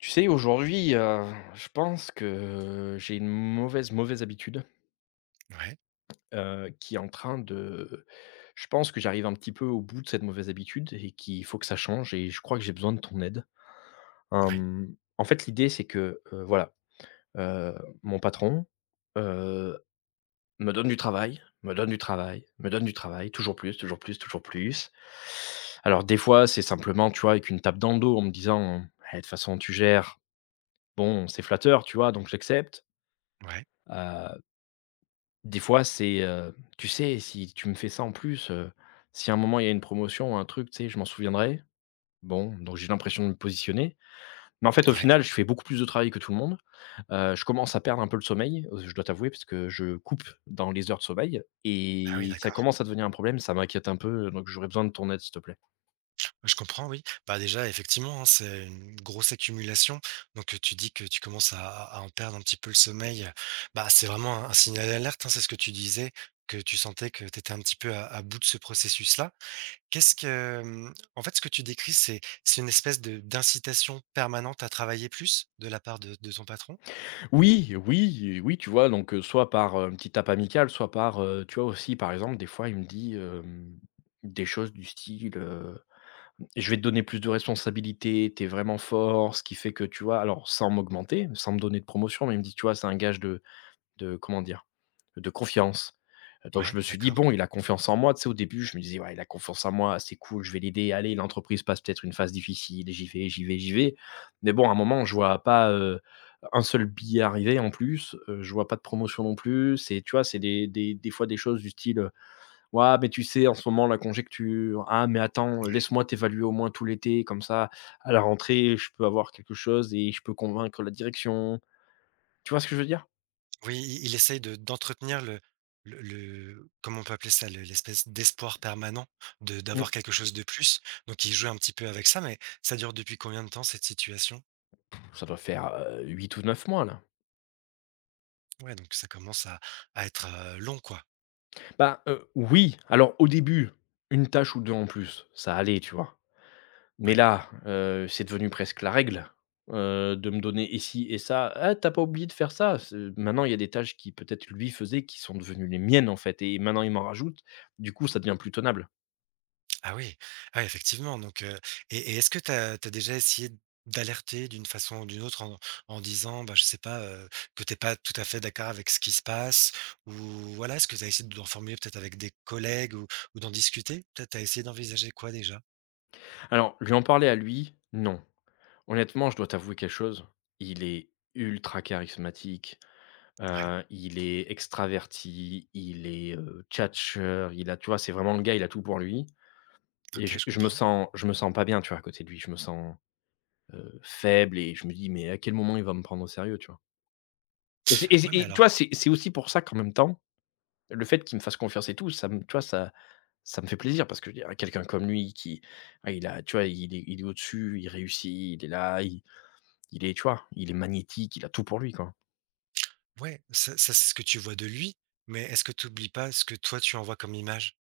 Tu sais, aujourd'hui, je pense que j'ai une mauvaise, mauvaise habitude, Ouais, qui est en train de je pense que j'arrive un petit peu au bout de cette mauvaise habitude et qu'il faut que ça change et je crois que j'ai besoin de ton aide. ouais, En fait, l'idée, c'est que, voilà, heu, mon patron, heu, me donne du travail, me donne du travail, me donne du travail, toujours plus, toujours plus, toujours plus. Alors des fois, c'est simplement, tu vois, avec une tape dans le dos en me disant: «Eh, de toute façon, tu gères». Bon, c'est flatteur, tu vois? Donc j'accepte. ouais, Heu, des fois, c'est, tu sais, si tu me fais ça en plus, si à un moment il y a une promotion ou un truc, tu sais, je m'en souviendrai. Bon, donc j'ai l'impression de me positionner. Mais en fait, au ouais. final, je fais beaucoup plus de travail que tout le monde. Je commence à perdre un peu le sommeil, je dois t'avouer, parce que je coupe dans les heures de sommeil Ah oui, et ça d'accord. commence à devenir un problème, ça m'inquiète un peu, donc j'aurais besoin de ton aide, s'il te plaît. Je comprends, oui. Bah, déjà, effectivement, hein, c'est une grosse accumulation. Donc, tu dis que tu commences à en perdre un petit peu le sommeil. Bah, c'est vraiment un signal d'alerte, hein, c'est ce que tu disais, que tu sentais que tu étais un petit peu à bout de ce processus-là. Qu'est-ce que, en fait, ce que tu décris, c'est une espèce de, d'incitation permanente à travailler plus de la part de ton patron? Oui, oui, oui, tu vois? Donc, soit par, une petite tape amicale, soit par, tu vois? Aussi, par exemple, des fois, il me dit, des choses du style: «Je vais te donner plus de responsabilités, t'es vraiment fort», ce qui fait que, tu vois? Alors sans m'augmenter, sans me donner de promotion, mais il me dit: «Tu vois? C'est un gage de comment dire? De confiance. Donc je Ouais, me suis dit: d'accord. «Bon, il a confiance en moi». Tu sais, au début, je me disais: «Ouais, il a confiance en moi, c'est cool, je vais l'aider. Allez, l'entreprise passe peut-être une phase difficile, j'y vais, j'y vais, j'y vais». Mais bon, à un moment, je vois pas, un seul billet arriver en plus, je vois pas de promotion non plus. C'est tu vois, c'est des fois des choses du style: «Ouah, mais tu sais, en ce moment, la conjecture. Ah, mais attends, laisse-moi t'évaluer au moins tout l'été, comme ça, à la rentrée, je peux avoir quelque chose et je peux convaincre la direction». Tu vois ce que je veux dire? Oui, i il essaye de d'entretenir le le comment on peut appeler ça? Le l'espèce d'espoir permanent de Mmh. d'avoir quelque chose de plus, donc il joue un petit peu avec ça, mais ça dure depuis combien de temps cette situation? Ça doit faire, 8 ou 9 mois là. Ouais, donc ça commence à être, long, quoi. Bah, oui, alors au début, une tâche ou 2 en plus, ça allait, tu vois? Mais Ouais. là, c'est devenu presque la règle, de me donner et ci et ça. «Ah, t'as pas oublié de faire ça?» C'est maintenant il y a des tâches qui peut-être lui faisait qui sont devenues les miennes en fait et maintenant il m'en rajoute, du coup ça devient plus tenable. Ah oui, ah oui, effectivement donc et est-ce que tu as déjà essayé d'alerter d'une façon ou d'une autre en en disant, bah, je sais pas, que t'es pas tout à fait d'accord avec ce qui se passe? Ou voilà, est-ce que tu as essayé d'en formuler peut-être avec des collègues ou d'en discuter? Peut-être tu as essayé d'envisager quoi déjà? Alors lui en parler à lui, non. Honnêtement, je dois t'avouer quelque chose, il est ultra charismatique. Ouais, Il est extraverti, il est, tchatcheur, il a tu vois, c'est vraiment le gars, il a tout pour lui et OK, je je je me comprends. sens je me sens pas bien, tu vois, à côté de lui. Je me sens, faible et je me dis: «Mais à quel moment il va me prendre au sérieux?» tu vois? Et c'est et c'est Ouais, mais et tu alors vois, c'est aussi pour ça qu'en même temps, le fait qu'il me fasse confiance et tout, ça me tu vois, ça me fait plaisir parce que je veux dire, quelqu'un comme lui qui ah, il a tu vois, il est au-dessus, il réussit, il est là, il est tu vois, il est magnétique, il a tout pour lui, quoi. ouais, ça ça c'est ce que tu vois de lui, mais est-ce que tu oublies pas ce que toi tu envoies comme image?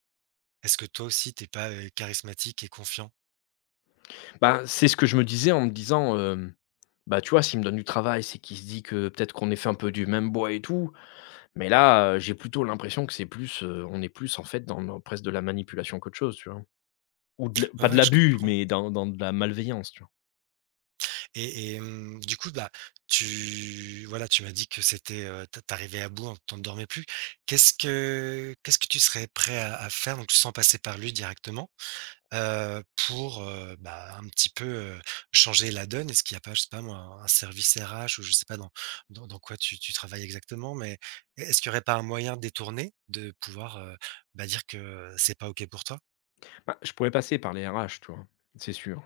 Est-ce que toi aussi t'es pas, charismatique et confiant? Bah, c'est ce que je me disais en me disant, hem: «Bah, tu vois, s'il me donne du travail, c'est qu'il se dit que peut-être qu'on est fait un peu du même bois et tout». Mais là, j'ai plutôt l'impression que c'est plus, on est plus en fait dans presque de la manipulation qu'autre chose, tu vois? Ou de l Ouais, pas de ouais, je l'abus, comprends. mais dans de la malveillance, tu vois? Et du coup, bah, tu voilà, tu m'as dit que c'était, tu à bout, hein, tu dormais plus. Qu'est-ce que tu serais prêt à faire, donc sans passer par lui directement, pour, bah, un petit peu, changer la donne? Est-ce qu'il y a pas, je sais pas moi, un service RH ou je sais pas dans dans quoi tu travailles exactement, mais est-ce qu'il y aurait pas un moyen détourné de pouvoir, bah, dire que c'est pas OK pour toi? Bah, je pourrais passer par les RH, tu vois? C'est sûr.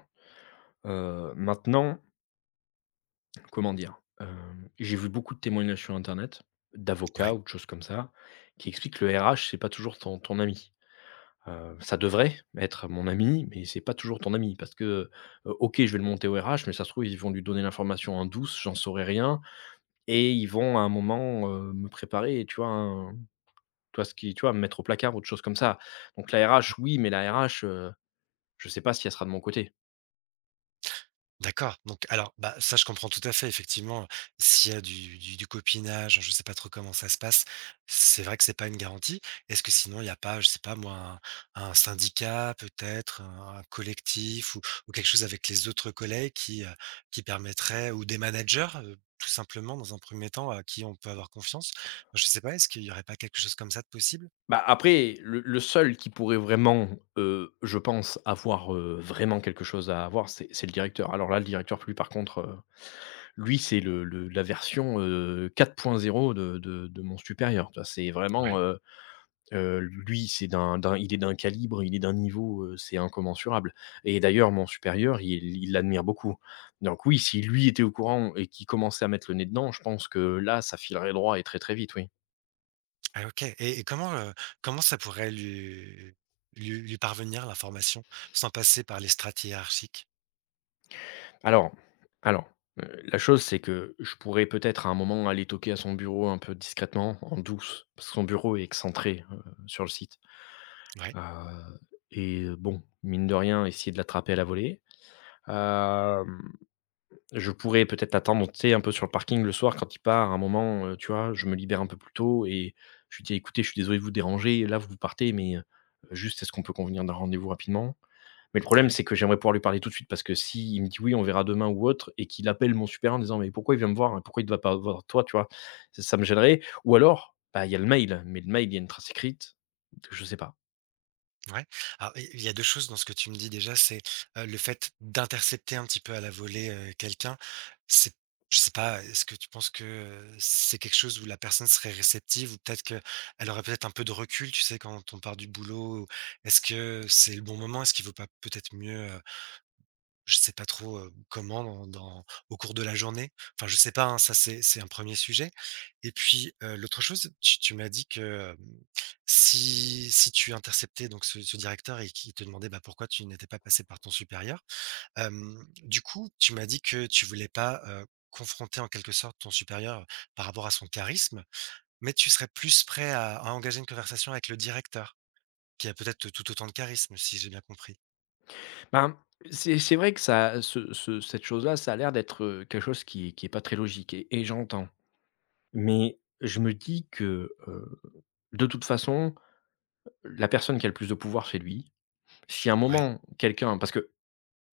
Maintenant, comment dire? J'ai vu beaucoup de témoignages sur internet, d'avocats Ouais. ou de choses comme ça, qui expliquent que le RH, c'est pas toujours ton ami. Ça devrait être mon ami, mais c'est pas toujours ton ami parce que, OK, je vais le monter au RH, mais ça se trouve, ils vont lui donner l'information en douce, j'en saurai rien et ils vont à un moment, me préparer, tu vois, un tu vois, me mettre au placard autre chose comme ça. Donc la RH, oui, mais la RH, je sais pas si elle sera de mon côté. D'accord, donc alors, bah, ça, je comprends tout à fait effectivement, s'il y a du copinage, je sais pas trop comment ça se passe, c'est vrai que c'est pas une garantie. Est-ce que sinon il n'y a pas, je sais pas moi, un syndicat peut-être, un collectif ou quelque chose avec les autres collègues qui permettrait ou des managers, tout simplement dans un premier temps à qui on peut avoir confiance? Je sais pas, est-ce qu'il y aurait pas quelque chose comme ça de possible? Bah, après, le seul qui pourrait vraiment, je pense avoir, vraiment quelque chose à avoir, c'est le directeur. Alors là, le directeur, lui, par contre, lui, c'est le la version, 4.0 de mon supérieur, tu vois? C'est Ouais. vraiment, lui, c'est d'un calibre, il est d'un niveau, c'est incommensurable et d'ailleurs mon supérieur, il l'admire beaucoup. Donc oui, si lui était au courant et qu'il commençait à mettre le nez dedans, je pense que là, ça filerait droit et très, très vite, oui. Ah OK et comment, comment ça pourrait lui lui parvenir l'information, sans passer par les strates hiérarchiques? Alors alors, la chose, c'est que je pourrais peut-être à un moment aller toquer à son bureau un peu discrètement, en douce, parce que son bureau est excentré, sur le site. Ouais, Heu et bon, mine de rien, essayer de l'attraper à la volée. Hem, je pourrais peut-être l'attendre, tu sais, un peu sur le parking le soir quand il part, à un moment, tu vois? Je me libère un peu plus tôt et je lui dis: «Écoutez, je suis désolé de vous déranger, là, vous partez, mais, juste est-ce qu'on peut convenir d'un rendez-vous rapidement?» Mais le problème, ouais, c'est que j'aimerais pouvoir lui parler tout de suite parce que si il me dit: «Oui, on verra demain» ou autre et qu'il appelle mon supérieur en disant: «Mais pourquoi il vient me voir? Hein, pourquoi il ne va pas voir toi?» tu vois? Ça me gênerait ou alors, bah, il y a le mail, mais le mail, il y a une trace écrite, je sais pas. ouais. Alors il y a deux choses dans ce que tu me dis déjà, c'est, le fait d'intercepter un petit peu à la volée, quelqu'un. C'est je sais pas, est-ce que tu penses que, c'est quelque chose où la personne serait réceptive ou peut-être qu'elle aurait peut-être un peu de recul, tu sais, quand on part du boulot? Est-ce que c'est le bon moment? Est-ce qu'il vaut pas peut-être mieux, je sais pas trop, comment dans au cours de la journée. Enfin, je sais pas, hein, ça c'est un premier sujet et puis, l'autre chose, tu m'as dit que, si si tu interceptais donc ce directeur et qu'il te demandait, bah, pourquoi tu n'étais pas passé par ton supérieur, du coup, tu m'as dit que tu voulais pas, confronter en quelque sorte ton supérieur par rapport à son charisme, mais tu serais plus prêt à engager une conversation avec le directeur qui a peut-être tout autant de charisme, si j'ai bien compris? Ben, c'est vrai que ça ce ce cette chose-là, ça a l'air d'être, quelque chose qui est pas très logique et j'entends. Mais je me dis que, de toute façon, la personne qui a le plus de pouvoir, c'est lui. Si à un Ouais, moment, quelqu'un parce qu'il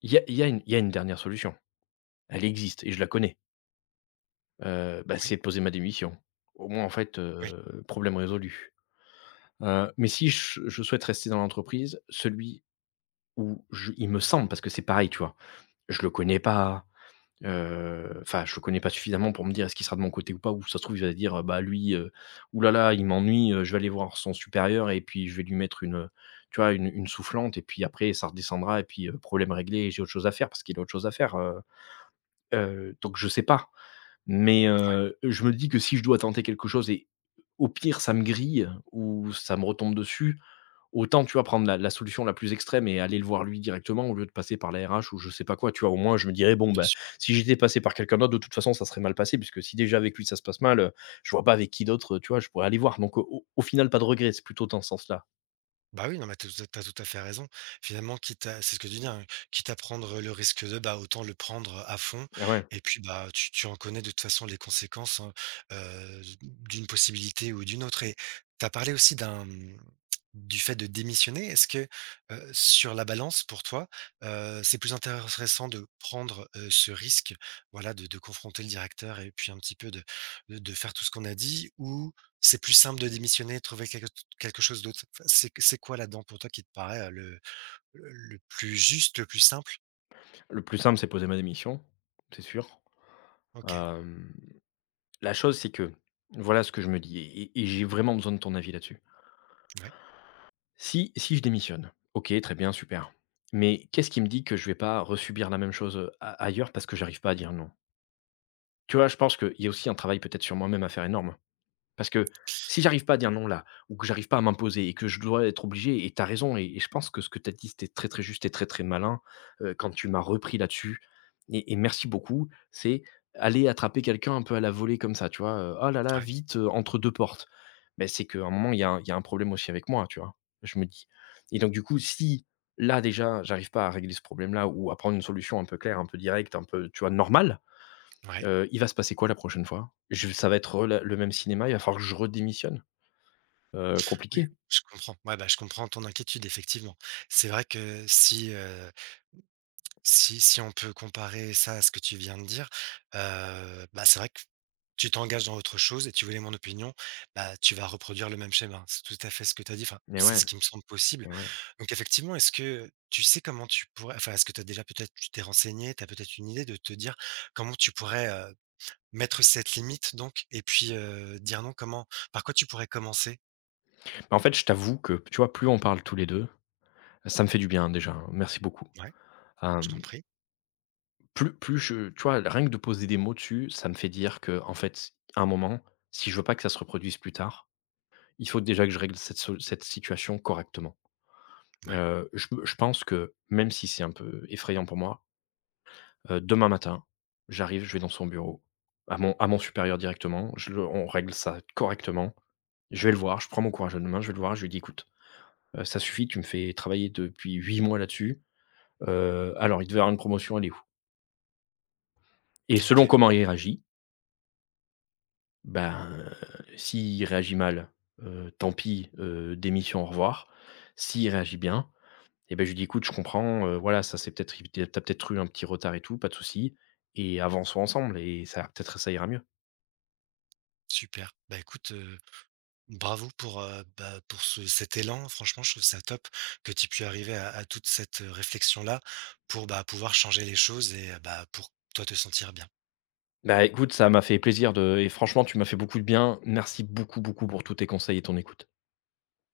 y a il y a une dernière solution, elle existe et je la connais, bah, oui, c'est de poser ma démission. Au moins, en fait, oui, problème résolu. Mais si je souhaite rester dans l'entreprise, celui où je il me semble, parce que c'est pareil, tu vois? Je le connais pas. Enfin, je le connais pas suffisamment pour me dire est-ce qu'il sera de mon côté ou pas, ou ça se trouve, il va dire, «Bah, lui, ouh il m'ennuie, je vais aller voir son supérieur et puis je vais lui mettre une, tu vois, une soufflante et puis après ça redescendra et puis, problème réglé, j'ai autre chose à faire» parce qu'il a autre chose à faire, donc je sais pas. Mais, ouais, je me dis que si je dois tenter quelque chose et au pire ça me grille ou ça me retombe dessus, autant, tu vois, prendre la solution la plus extrême et aller le voir lui directement au lieu de passer par la RH ou je sais pas quoi, tu vois? Au moins je me dirais: «Bon, bien ben sûr. si j'étais passé par quelqu'un d'autre, de toute façon, ça serait mal passé puisque si déjà avec lui ça se passe mal, je vois pas avec qui d'autre, tu vois, je pourrais aller voir». Donc, au final, pas de regret, c'est plutôt dans ce sens-là. Bah oui, non, mais t'as tout tu as tout à fait raison. Finalement, quitte à c'est ce que tu dis, hein, quitte à prendre le risque de, bah, autant le prendre à fond Ah ouais, et puis, bah, tu en connais de toute façon les conséquences, hein, d'une possibilité ou d'une autre et tu as parlé aussi d'un, mmh, du fait de démissionner. Est-ce que, sur la balance pour toi, c'est plus intéressant de prendre, ce risque, voilà, de confronter le directeur et puis un petit peu de de faire tout ce qu'on a dit ou c'est plus simple de démissionner et de trouver quelque quelque chose d'autre. Enfin, c'est quoi là-dedans pour toi qui te paraît, le plus juste, le plus simple? le plus simple, c'est poser ma démission, c'est sûr. OK, Hem, la chose, c'est que voilà ce que je me dis et j'ai vraiment besoin de ton avis là-dessus. ouais, Si je démissionne, OK, très bien, super. Mais qu'est-ce qui me dit que je vais pas resubir la même chose, a ailleurs parce que j'arrive pas à dire non? Tu vois? Je pense qu'il y a aussi un travail peut-être sur moi-même à faire énorme. Parce que si j'arrive pas à dire non là, ou que j'arrive pas à m'imposer et que je dois être obligé et tu as raison et je pense que ce que tu as dit, c'était très, très juste et très, très malin, quand tu m'as repris là-dessus et merci beaucoup. C'est aller attraper quelqu'un un peu à la volée comme ça, tu vois? «Oh là là, ouais, vite, entre 2 portes». Mais c'est qu'à un moment, il y a un problème aussi avec moi, tu vois? Je me dis et donc du coup, si là déjà, j'arrive pas à régler ce problème-là ou à prendre une solution un peu claire, un peu directe, un peu, tu vois, normale. ouais, Il va se passer quoi la prochaine fois? Je Ça va être la le même cinéma, il va falloir que je redémissionne? Ouais, Compliqué. je comprends. Ouais, bah, je comprends ton inquiétude effectivement. C'est vrai que si, si si on peut comparer ça à ce que tu viens de dire, bah, c'est vrai que tu t'engages dans autre chose et tu voulais mon opinion, bah, tu vas reproduire le même schéma. C'est tout à fait ce que tu as dit, enfin, Mais c'est ouais, ce qui me semble possible. mais ouais. Donc effectivement, est-ce que tu sais comment tu pourrais enfin, est-ce que tu as déjà peut-être tu t'es renseigné, tu as peut-être une idée de te dire comment tu pourrais, mettre cette limite donc et puis, dire non, comment par quoi tu pourrais commencer? En fait, je t'avoue que, tu vois, plus on parle tous les 2, ça me fait du bien hein, déjà, hein, merci beaucoup. Ouais, je t'en Hem, prie. plus je tu vois, rien que de poser des mots dessus, ça me fait dire que en fait, à un moment, si je veux pas que ça se reproduise plus tard, il faut déjà que je règle cette situation correctement. Ouais, Je pense que, même si c'est un peu effrayant pour moi, demain matin, j'arrive, je vais dans son bureau, à mon supérieur directement, je le on règle ça correctement. Je vais le voir, je prends mon courage à 2 mains, je vais le voir, je lui dis: «Écoute, ça suffit, tu me fais travailler depuis 8 mois là-dessus, alors il devait avoir une promotion, elle est où?» et selon OK, comment il réagit, ben, s'il réagit mal, tant pis, démission, au revoir. S'il réagit bien, et ben, je lui dis: «Écoute, je comprends, voilà, ça c'est peut-être tu as peut-être eu un petit retard et tout, pas de souci et avançons ensemble et ça peut-être ça ira mieux». super. Bah, écoute, bravo pour, bah, pour ce cet élan. Franchement, je trouve ça top que tu aies pu arriver à toute cette, réflexion-là pour, bah, pouvoir changer les choses et bah, pour toi te sentir bien. Bah, écoute, ça m'a fait plaisir de et franchement, tu m'as fait beaucoup de bien. Merci beaucoup, beaucoup pour tous tes conseils et ton écoute.